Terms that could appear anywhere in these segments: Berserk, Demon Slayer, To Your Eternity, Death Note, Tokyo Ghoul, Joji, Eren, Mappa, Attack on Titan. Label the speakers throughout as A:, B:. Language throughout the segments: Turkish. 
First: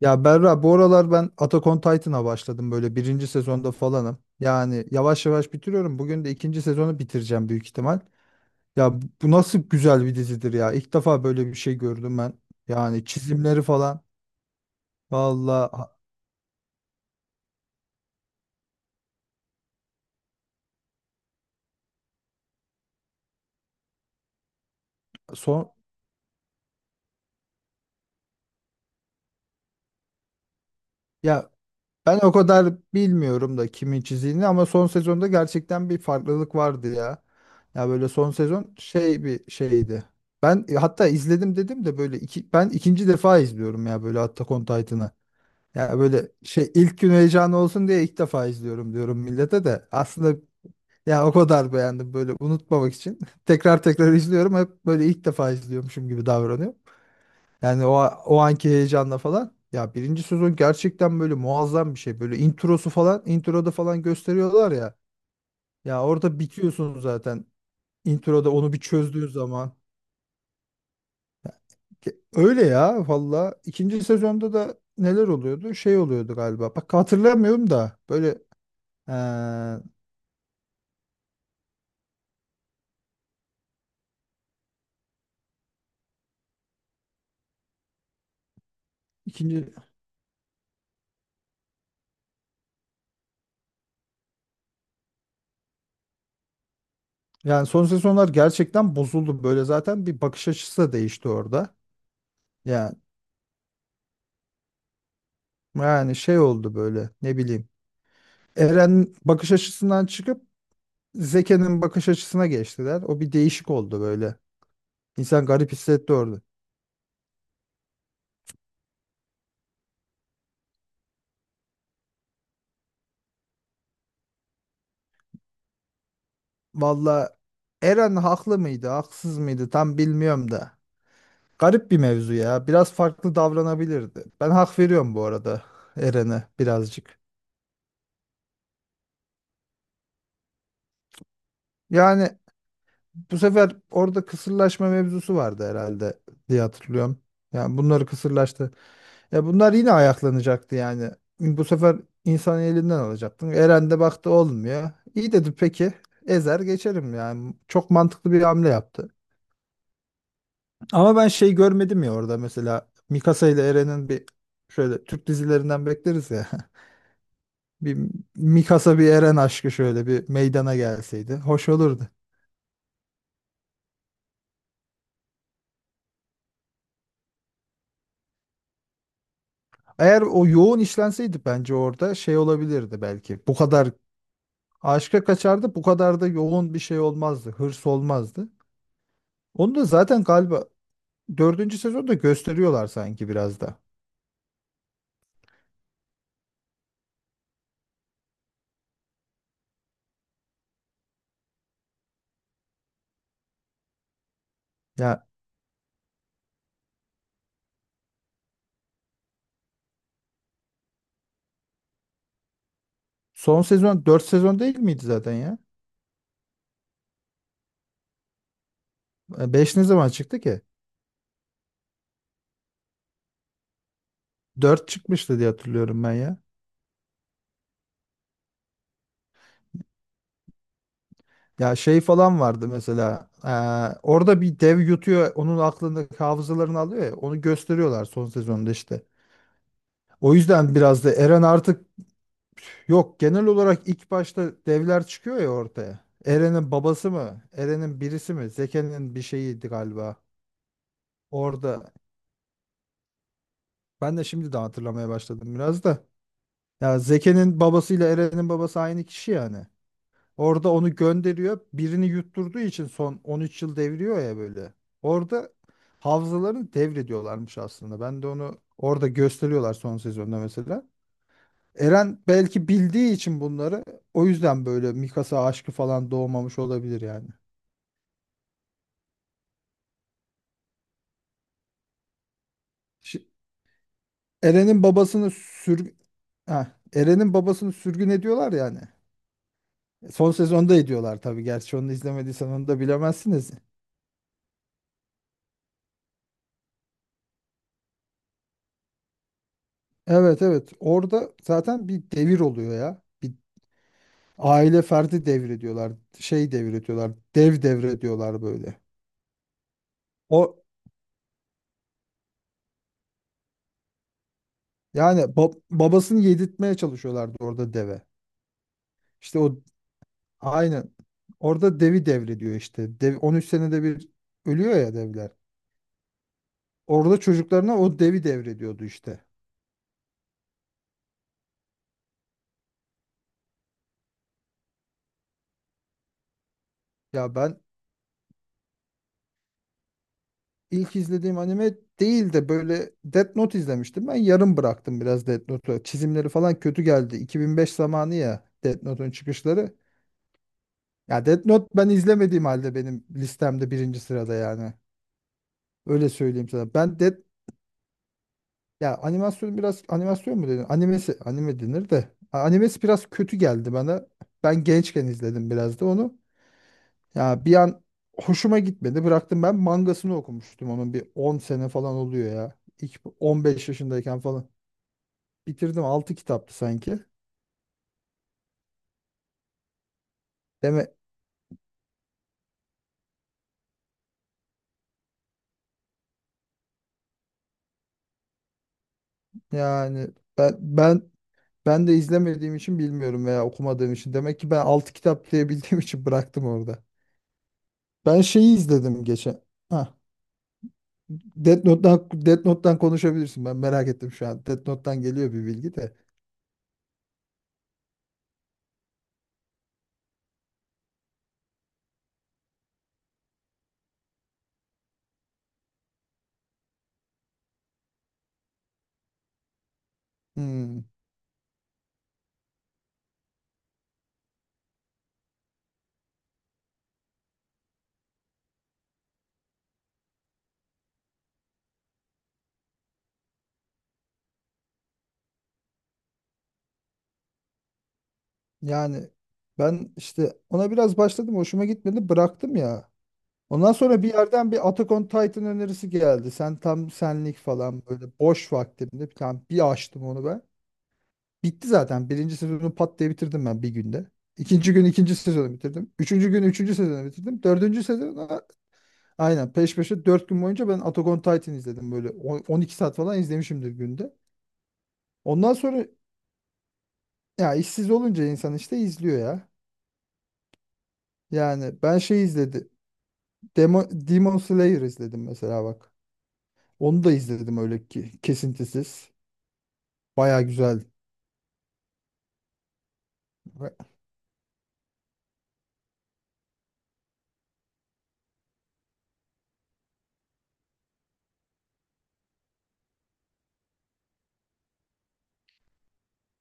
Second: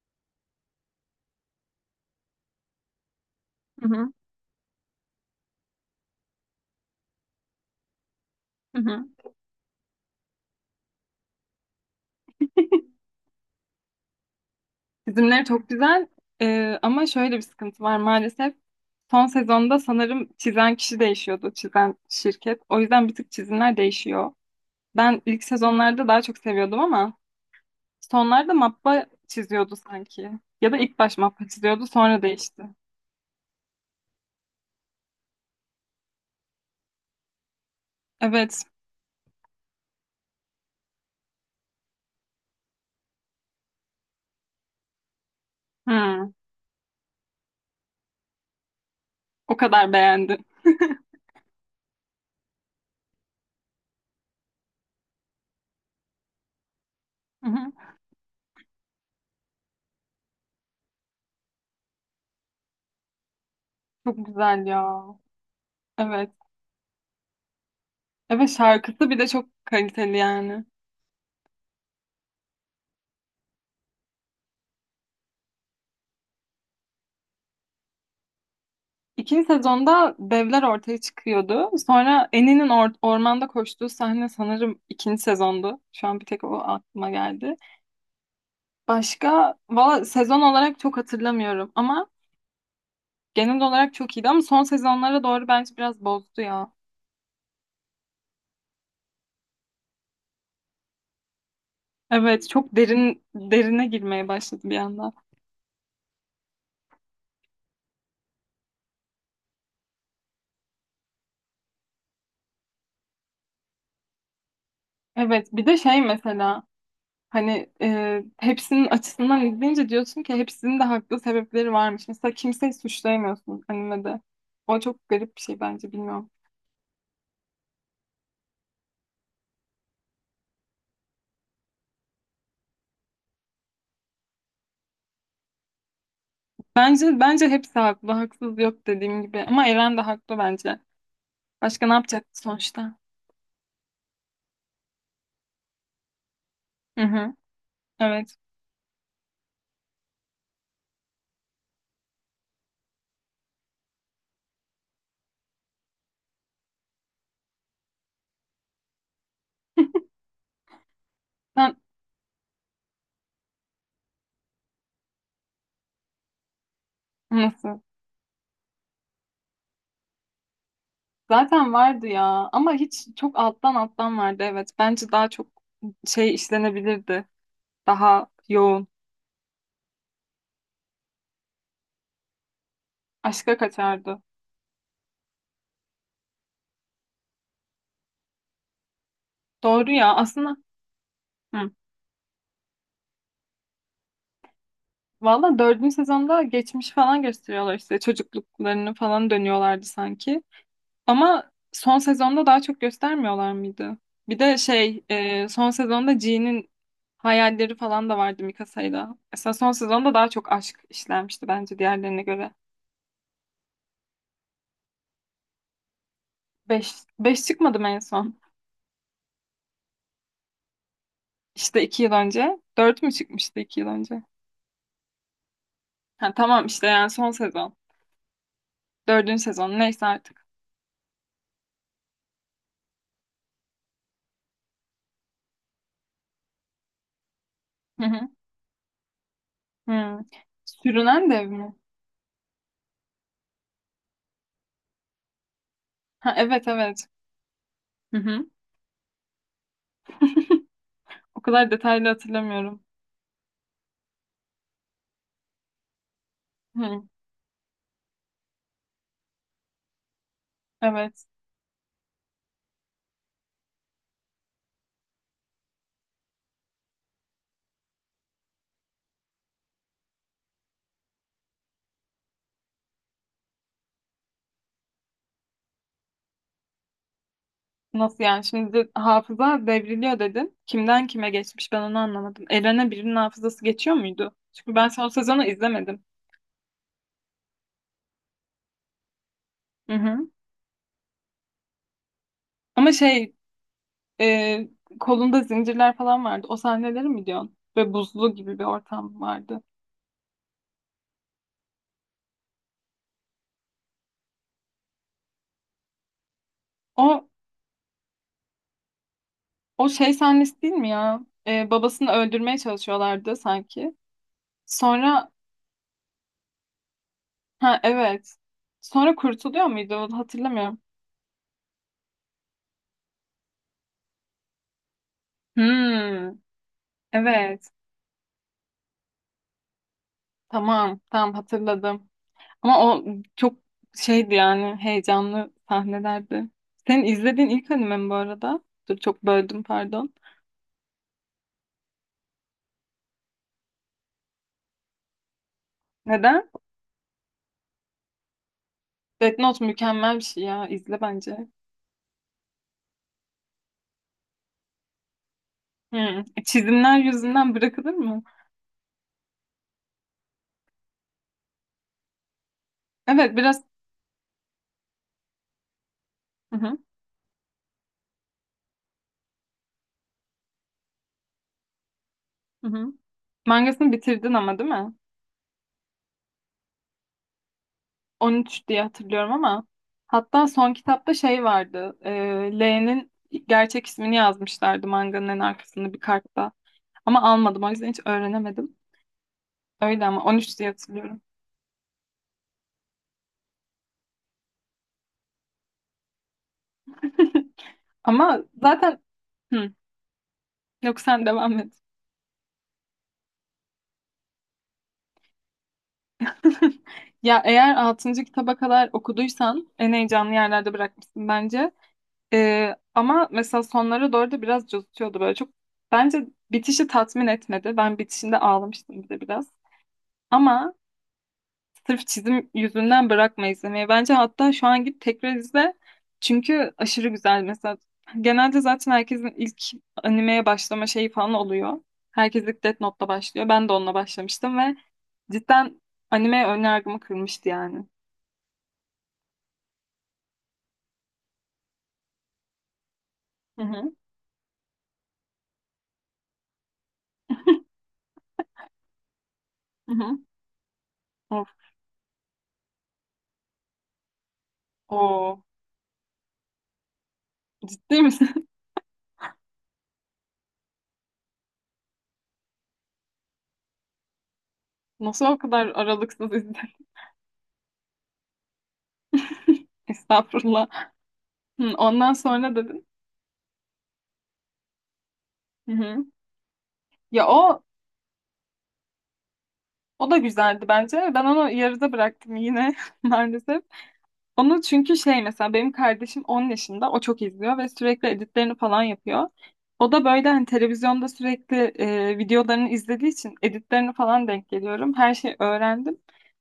A: Ya Berra, bu aralar ben Attack on Titan'a başladım, böyle birinci sezonda
B: Hı hı,
A: falanım. Yani yavaş yavaş bitiriyorum. Bugün de ikinci sezonu bitireceğim, büyük ihtimal.
B: hı
A: Ya
B: hı.
A: bu nasıl güzel bir dizidir ya! İlk defa böyle bir şey gördüm ben. Yani çizimleri falan.
B: Çizimleri çok
A: Valla
B: güzel. Ama şöyle bir sıkıntı var maalesef. Son sezonda sanırım çizen kişi değişiyordu, çizen şirket. O yüzden bir tık çizimler değişiyor. Ben ilk
A: son
B: sezonlarda daha çok seviyordum ama sonlarda mappa çiziyordu sanki. Ya da ilk baş mappa
A: ya
B: çiziyordu
A: ben
B: sonra
A: o
B: değişti.
A: kadar bilmiyorum da kimin çizdiğini, ama son sezonda gerçekten bir farklılık vardı ya. Ya, böyle son
B: Evet.
A: sezon şey bir şeydi. Ben hatta izledim dedim de, böyle ben ikinci defa izliyorum ya böyle Attack on Titan'ı. Ya, böyle
B: Hı,
A: şey, ilk gün heyecanı olsun diye ilk defa izliyorum diyorum
B: o
A: millete de.
B: kadar
A: Aslında
B: beğendim.
A: ya o kadar beğendim böyle, unutmamak için. Tekrar tekrar izliyorum, hep böyle ilk defa izliyormuşum gibi davranıyorum.
B: Hı hı.
A: Yani o anki heyecanla falan. Ya birinci sezon gerçekten böyle muazzam bir şey. Böyle introsu falan, introda falan
B: Çok güzel
A: gösteriyorlar ya.
B: ya.
A: Ya
B: Evet.
A: orada bitiyorsun zaten.
B: Evet,
A: Introda onu bir
B: şarkısı bir de
A: çözdüğün
B: çok
A: zaman.
B: kaliteli yani.
A: Öyle ya valla. İkinci sezonda da neler oluyordu? Şey oluyordu galiba. Bak hatırlamıyorum da böyle. Ee,
B: İkinci sezonda devler ortaya çıkıyordu. Sonra Annie'nin ormanda koştuğu sahne sanırım ikinci sezondu. Şu an bir tek o aklıma geldi. Başka
A: İkinci
B: valla sezon olarak çok hatırlamıyorum ama genel olarak çok iyiydi ama son sezonlara doğru bence biraz bozdu ya.
A: yani son sezonlar gerçekten bozuldu, böyle zaten bir bakış açısı da değişti orada.
B: Evet, çok
A: Yani
B: derin derine girmeye başladı bir anda.
A: yani şey oldu böyle, ne bileyim. Eren bakış açısından çıkıp Zeke'nin bakış açısına geçtiler. O bir değişik oldu böyle. İnsan
B: Evet bir
A: garip
B: de şey
A: hissetti orada.
B: mesela hani hepsinin açısından izleyince diyorsun ki hepsinin de haklı sebepleri varmış. Mesela kimseyi suçlayamıyorsun animede. O çok garip bir şey bence bilmiyorum.
A: Valla Eren haklı mıydı, haksız mıydı tam bilmiyorum da. Garip bir mevzu ya. Biraz farklı davranabilirdi. Ben hak veriyorum bu arada Eren'e, birazcık.
B: Bence hepsi haklı. Haksız yok dediğim gibi. Ama Eren de haklı bence. Başka ne
A: Yani
B: yapacaktı sonuçta?
A: bu sefer orada kısırlaşma mevzusu vardı herhalde diye
B: Hı
A: hatırlıyorum.
B: hı.
A: Yani bunları
B: Evet.
A: kısırlaştı. Ya bunlar yine ayaklanacaktı yani. Bu sefer insanı elinden alacaktın. Eren de baktı olmuyor. İyi dedi, peki. Ezer geçerim yani. Çok mantıklı bir hamle yaptı. Ama ben şey
B: Sen
A: görmedim ya orada, mesela Mikasa ile Eren'in bir, şöyle Türk dizilerinden bekleriz ya.
B: nasıl?
A: Bir Mikasa, bir Eren aşkı şöyle bir meydana gelseydi, hoş
B: Zaten vardı
A: olurdu.
B: ya. Ama hiç çok alttan alttan vardı. Evet. Bence daha çok şey işlenebilirdi. Daha yoğun.
A: Eğer o yoğun işlenseydi bence orada şey olabilirdi belki. Bu
B: Aşka
A: kadar
B: kaçardı.
A: aşka kaçardı, bu kadar da yoğun bir şey olmazdı, hırs olmazdı. Onu da
B: Doğru ya.
A: zaten
B: Aslında
A: galiba
B: hı.
A: dördüncü sezonda gösteriyorlar sanki biraz da.
B: Valla dördüncü sezonda geçmiş falan gösteriyorlar işte. Çocukluklarını falan dönüyorlardı sanki. Ama son sezonda daha çok göstermiyorlar mıydı? Bir de şey
A: Ya
B: son sezonda G'nin hayalleri falan da vardı Mikasa'yla. Mesela son sezonda daha çok aşk işlenmişti bence diğerlerine göre.
A: son sezon dört sezon değil miydi zaten ya?
B: Beş, beş çıkmadım en son.
A: Beş ne zaman çıktı ki?
B: İşte 2 yıl önce. Dört mü çıkmıştı 2 yıl önce?
A: Dört çıkmıştı diye hatırlıyorum ben
B: Ha,
A: ya.
B: tamam işte yani son sezon. Dördüncü sezon neyse artık.
A: Ya şey falan vardı mesela. Orada bir dev yutuyor, onun aklındaki hafızalarını alıyor ya. Onu
B: Hı
A: gösteriyorlar son
B: hı.
A: sezonda işte.
B: Hı.
A: O yüzden biraz da
B: Sürünen
A: Eren
B: dev mi?
A: artık. Yok, genel olarak ilk başta devler çıkıyor ya ortaya.
B: Ha, evet
A: Eren'in
B: evet.
A: babası mı? Eren'in
B: Hı
A: birisi
B: hı.
A: mi? Zeke'nin bir şeyiydi galiba.
B: O kadar
A: Orada
B: detaylı hatırlamıyorum.
A: ben de şimdi de hatırlamaya başladım biraz da. Ya
B: Hı,
A: Zeke'nin babasıyla Eren'in babası aynı kişi yani. Orada onu
B: evet.
A: gönderiyor. Birini yutturduğu için son 13 yıl devriyor ya böyle. Orada havzalarını devrediyorlarmış aslında. Ben de onu orada gösteriyorlar son sezonda mesela. Eren belki bildiği için bunları, o yüzden böyle Mikasa aşkı falan doğmamış olabilir yani.
B: Nasıl yani? Şimdi hafıza devriliyor dedin. Kimden kime geçmiş ben onu anlamadım. Eren'e birinin
A: Şi-
B: hafızası geçiyor muydu? Çünkü
A: Eren'in
B: ben son
A: babasını
B: sezonu
A: sür
B: izlemedim.
A: Heh, Eren'in babasını sürgün ediyorlar yani.
B: Hı hı.
A: Son sezonda ediyorlar tabii. Gerçi onu izlemediysen onu da
B: Ama şey
A: bilemezsiniz.
B: e, kolunda zincirler falan vardı. O sahneleri mi diyorsun? Ve buzlu gibi bir ortam vardı.
A: Evet, evet. Orada zaten bir devir oluyor ya. Bir aile ferdi devri diyorlar. Şey devri diyorlar.
B: O
A: Dev devri diyorlar böyle.
B: o şey
A: O
B: sahnesi değil mi ya? Babasını öldürmeye çalışıyorlardı sanki.
A: yani
B: Sonra
A: babasını yedirtmeye çalışıyorlardı orada
B: ha
A: deve.
B: evet. Sonra
A: İşte o.
B: kurtuluyor muydu? Hatırlamıyorum.
A: Aynen. Orada devi devrediyor işte. Dev, 13 senede bir ölüyor ya devler.
B: Hmm,
A: Orada
B: evet.
A: çocuklarına o devi devrediyordu işte.
B: Tamam, tamam hatırladım. Ama o çok şeydi yani heyecanlı sahnelerdi. Senin
A: Ya
B: izlediğin
A: ben
B: ilk anime mi bu arada? Dur çok böldüm pardon.
A: ilk izlediğim anime değil de böyle Death Note izlemiştim. Ben yarım bıraktım biraz Death Note'u. Çizimleri
B: Neden?
A: falan kötü geldi. 2005 zamanı ya Death Note'un
B: Death Note
A: çıkışları.
B: mükemmel bir şey ya. İzle
A: Ya Death
B: bence.
A: Note ben izlemediğim halde benim listemde birinci sırada yani. Öyle
B: Hı.
A: söyleyeyim sana.
B: Çizimler
A: Ben Death
B: yüzünden bırakılır mı?
A: Ya animasyon, biraz animasyon mu dedin? Animesi, anime denir de. Animesi biraz
B: Evet
A: kötü
B: biraz.
A: geldi bana. Ben gençken izledim biraz da onu.
B: Hı hı,
A: Ya bir an hoşuma gitmedi. Bıraktım, ben mangasını okumuştum onun, bir 10 sene falan oluyor ya.
B: hı hı.
A: İlk 15
B: Mangasını
A: yaşındayken
B: bitirdin
A: falan.
B: ama değil mi?
A: Bitirdim. 6 kitaptı sanki.
B: 13 diye hatırlıyorum ama. Hatta son
A: Deme
B: kitapta şey vardı. L'nin gerçek ismini yazmışlardı manganın en arkasında bir kartta. Ama almadım o yüzden hiç öğrenemedim. Öyle
A: yani.
B: ama
A: ben
B: 13 diye
A: ben
B: hatırlıyorum.
A: ben de izlemediğim için bilmiyorum veya okumadığım için. Demek ki ben 6 kitap diye bildiğim için bıraktım orada. Ben
B: Ama
A: şeyi
B: zaten.
A: izledim geçen.
B: Hı,
A: Hah.
B: yok sen devam
A: Death
B: et.
A: Note'dan, Death Note'dan konuşabilirsin. Ben merak ettim şu an. Death Note'dan geliyor bir bilgi de.
B: Ya eğer altıncı kitaba kadar okuduysan en heyecanlı yerlerde bırakmışsın bence. Ama mesela sonlara doğru da biraz cozutuyordu böyle çok. Bence bitişi tatmin etmedi. Ben bitişinde ağlamıştım bir de biraz. Ama
A: Hmm,
B: sırf çizim yüzünden bırakma izlemeyi. Bence hatta şu an git tekrar izle. Çünkü aşırı güzel mesela. Genelde zaten herkesin ilk animeye başlama şeyi falan oluyor. Herkes ilk Death Note'la başlıyor. Ben de onunla başlamıştım ve cidden anime önyargımı kırmıştı yani.
A: Yani ben işte ona biraz başladım. Hoşuma gitmedi. Bıraktım ya.
B: Hı
A: Ondan
B: hı.
A: sonra bir yerden bir Attack on Titan önerisi geldi. Sen tam senlik falan, böyle boş vaktimde bir tane bir
B: Hı
A: açtım
B: hı.
A: onu ben.
B: Of,
A: Bitti zaten. Birinci sezonu pat diye bitirdim ben bir günde. İkinci gün ikinci
B: o
A: sezonu bitirdim. Üçüncü gün üçüncü sezonu bitirdim. Dördüncü
B: ciddi
A: sezonu,
B: misin?
A: aynen peş peşe 4 gün boyunca ben Attack on Titan izledim böyle. 12 saat falan izlemişimdir günde.
B: Nasıl o
A: Ondan
B: kadar
A: sonra
B: aralıksız izledin?
A: ya, işsiz olunca insan işte izliyor ya.
B: Estağfurullah. Hı,
A: Yani ben
B: ondan
A: şey
B: sonra
A: izledim.
B: dedin.
A: Demon Slayer izledim mesela,
B: Hı
A: bak.
B: hı.
A: Onu da
B: Ya
A: izledim
B: o
A: öyle ki, kesintisiz.
B: o da
A: Baya
B: güzeldi
A: güzel.
B: bence. Ben onu yarıda bıraktım yine maalesef. Onu çünkü şey mesela benim kardeşim 10 yaşında, o çok izliyor ve sürekli editlerini falan yapıyor. O da böyle hani televizyonda sürekli videolarını izlediği için editlerini falan denk geliyorum. Her şeyi öğrendim.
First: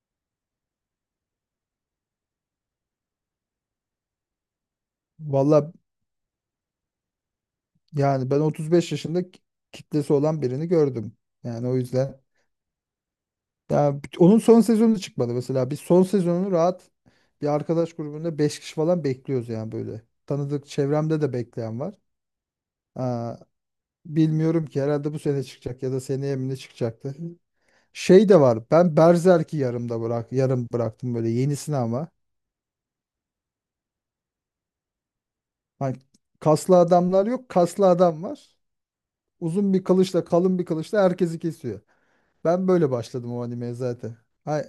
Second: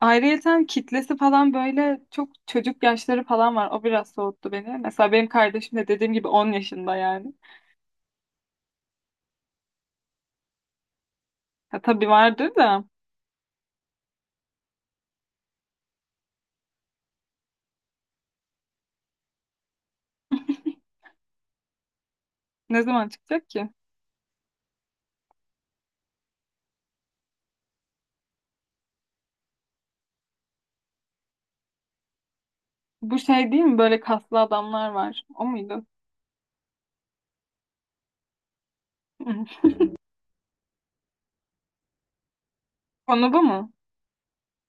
B: Ayrıyeten kitlesi falan böyle çok çocuk yaşları falan var. O biraz soğuttu beni. Mesela benim
A: Valla
B: kardeşim de dediğim gibi 10 yaşında yani.
A: yani ben 35 yaşında kitlesi olan birini gördüm. Yani o
B: Ya tabii
A: yüzden.
B: vardır da
A: Ya onun son sezonu çıkmadı mesela. Biz son sezonunu rahat, bir arkadaş grubunda 5 kişi falan bekliyoruz yani böyle. Tanıdık çevremde de bekleyen var.
B: ne zaman
A: Aa,
B: çıkacak ki?
A: bilmiyorum ki, herhalde bu sene çıkacak ya da seneye mi ne çıkacaktı. Şey de var. Ben Berserk'i yarım bıraktım böyle, yenisini ama.
B: Bu şey değil mi? Böyle kaslı adamlar var. O muydu?
A: Hani kaslı adamlar yok, kaslı adam var. Uzun bir kılıçla, kalın bir kılıçla herkesi kesiyor. Ben böyle başladım
B: Konu bu
A: o
B: mu?
A: animeye zaten. Ha,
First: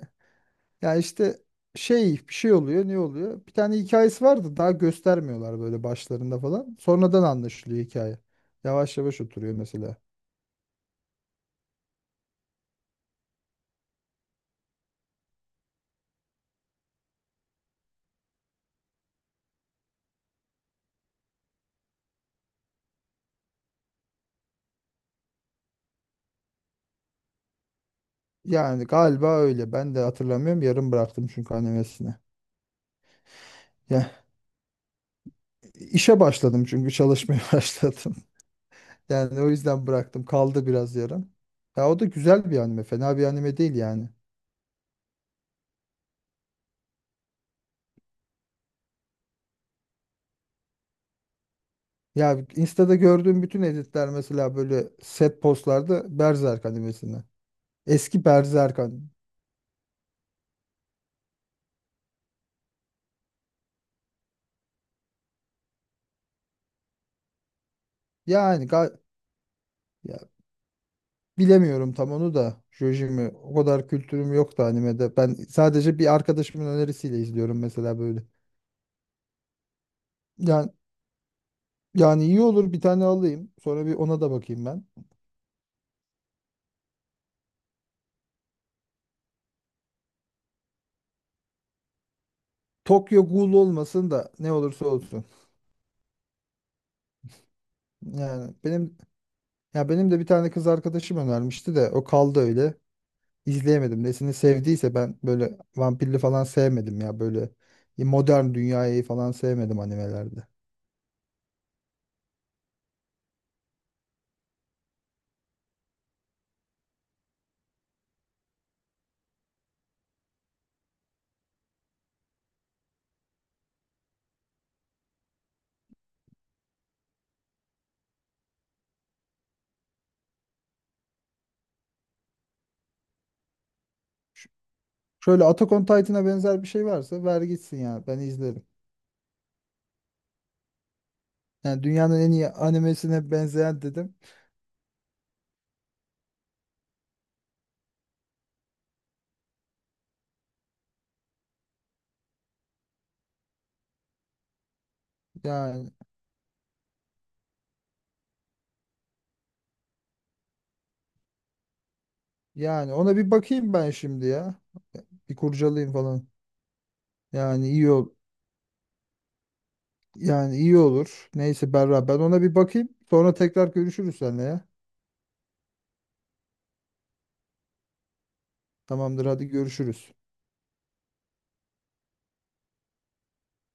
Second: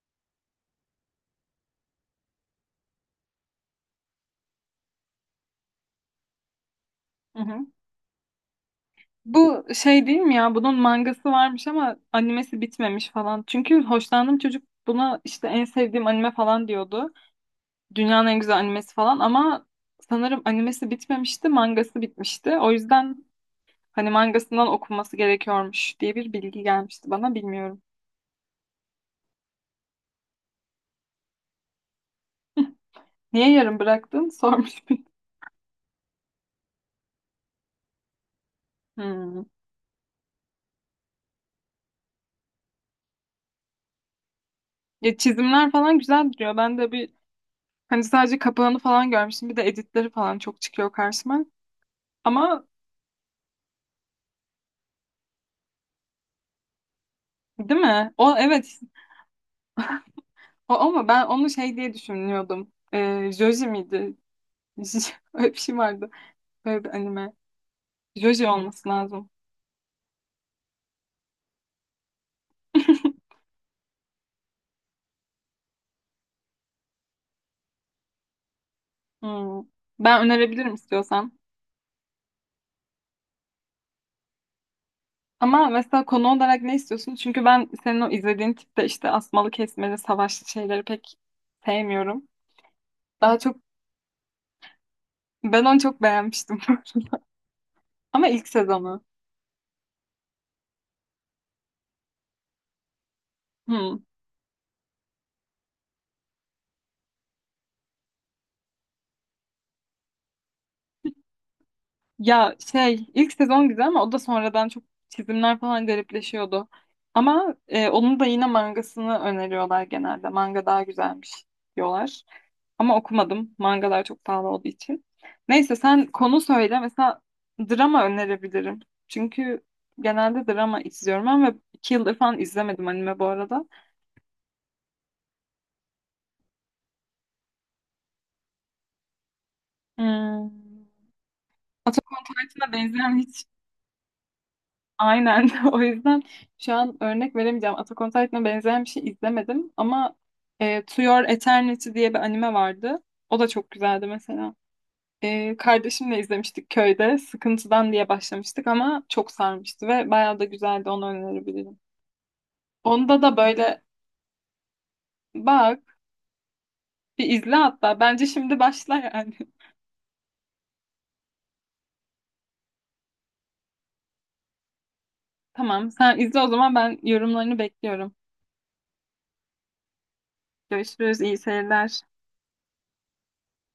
A: ya işte şey, bir şey oluyor, ne oluyor? Bir tane hikayesi vardı. Daha göstermiyorlar böyle başlarında falan. Sonradan anlaşılıyor hikaye. Yavaş yavaş oturuyor
B: Bu
A: mesela.
B: şey değil mi ya? Bunun mangası varmış ama animesi bitmemiş falan. Çünkü hoşlandığım çocuk buna işte en sevdiğim anime falan diyordu. Dünyanın en güzel animesi falan ama sanırım animesi bitmemişti, mangası bitmişti. O yüzden hani mangasından okunması gerekiyormuş diye bir bilgi gelmişti bana bilmiyorum.
A: Yani galiba öyle. Ben de hatırlamıyorum. Yarım bıraktım çünkü animesini.
B: Niye yarım
A: Ya
B: bıraktın? Sormuş.
A: işe başladım çünkü, çalışmaya başladım. Yani
B: Hmm.
A: o yüzden bıraktım. Kaldı biraz yarım. Ya o da güzel bir anime. Fena bir anime değil yani.
B: Ya çizimler falan güzel duruyor. Ben de bir hani sadece kapağını falan görmüştüm. Bir de editleri falan çok çıkıyor karşıma.
A: Ya
B: Ama
A: Insta'da gördüğüm bütün editler mesela böyle set postlarda Berserk animesinden.
B: değil mi?
A: Eski
B: O evet.
A: Berserk anime.
B: O, ama ben onu şey diye düşünüyordum. Joji miydi? Öyle bir şey vardı. Böyle bir anime. Joji
A: Yani
B: olması
A: ga-
B: lazım.
A: Ya bilemiyorum tam onu da. Jojimi o kadar kültürüm yoktu animede. Ben sadece bir arkadaşımın önerisiyle izliyorum mesela böyle.
B: Hmm. Ben
A: Yani
B: önerebilirim istiyorsan.
A: yani iyi olur, bir tane alayım. Sonra bir ona da bakayım ben.
B: Ama mesela konu olarak ne istiyorsun? Çünkü ben senin o izlediğin tipte işte asmalı kesmeli savaşlı şeyleri pek sevmiyorum.
A: Tokyo
B: Daha
A: Ghoul
B: çok
A: olmasın da ne olursa olsun.
B: ben onu çok beğenmiştim. Ama ilk
A: Yani benim
B: sezonu.
A: Ya benim de bir tane kız arkadaşım önermişti de o kaldı öyle.
B: Hmm.
A: İzleyemedim. Nesini sevdiyse, ben böyle vampirli falan sevmedim ya, böyle modern dünyayı falan sevmedim animelerde.
B: Ya şey ilk sezon güzel ama o da sonradan çok çizimler falan garipleşiyordu. Ama onun da yine mangasını öneriyorlar genelde. Manga daha güzelmiş diyorlar. Ama okumadım. Mangalar çok pahalı olduğu için. Neyse sen konu söyle. Mesela drama önerebilirim. Çünkü genelde drama izliyorum ben ve 2 yıldır falan izlemedim anime bu arada.
A: Şöyle Attack on Titan'a benzer bir şey varsa ver gitsin ya, ben izlerim.
B: Hmm.
A: Yani
B: Attack
A: dünyanın
B: on
A: en iyi
B: Titan'a benzeyen.
A: animesine benzeyen dedim.
B: Aynen. O yüzden şu an örnek veremeyeceğim. Attack on Titan'a benzeyen bir şey izlemedim ama To Your Eternity diye bir anime vardı. O da çok güzeldi mesela. E,
A: Yani
B: kardeşimle izlemiştik köyde. Sıkıntıdan diye başlamıştık ama çok sarmıştı ve bayağı da güzeldi. Onu önerebilirim.
A: yani ona
B: Onda
A: bir
B: da
A: bakayım
B: böyle
A: ben şimdi ya. Bir
B: bak
A: kurcalayayım falan.
B: bir izle
A: Yani iyi
B: hatta.
A: ol
B: Bence şimdi başla yani.
A: yani iyi olur. Neyse Berra, ben ona bir bakayım. Sonra tekrar görüşürüz seninle ya.
B: Tamam sen izle o zaman ben yorumlarını bekliyorum.
A: Tamamdır, hadi görüşürüz.
B: Görüşürüz. İyi seyirler.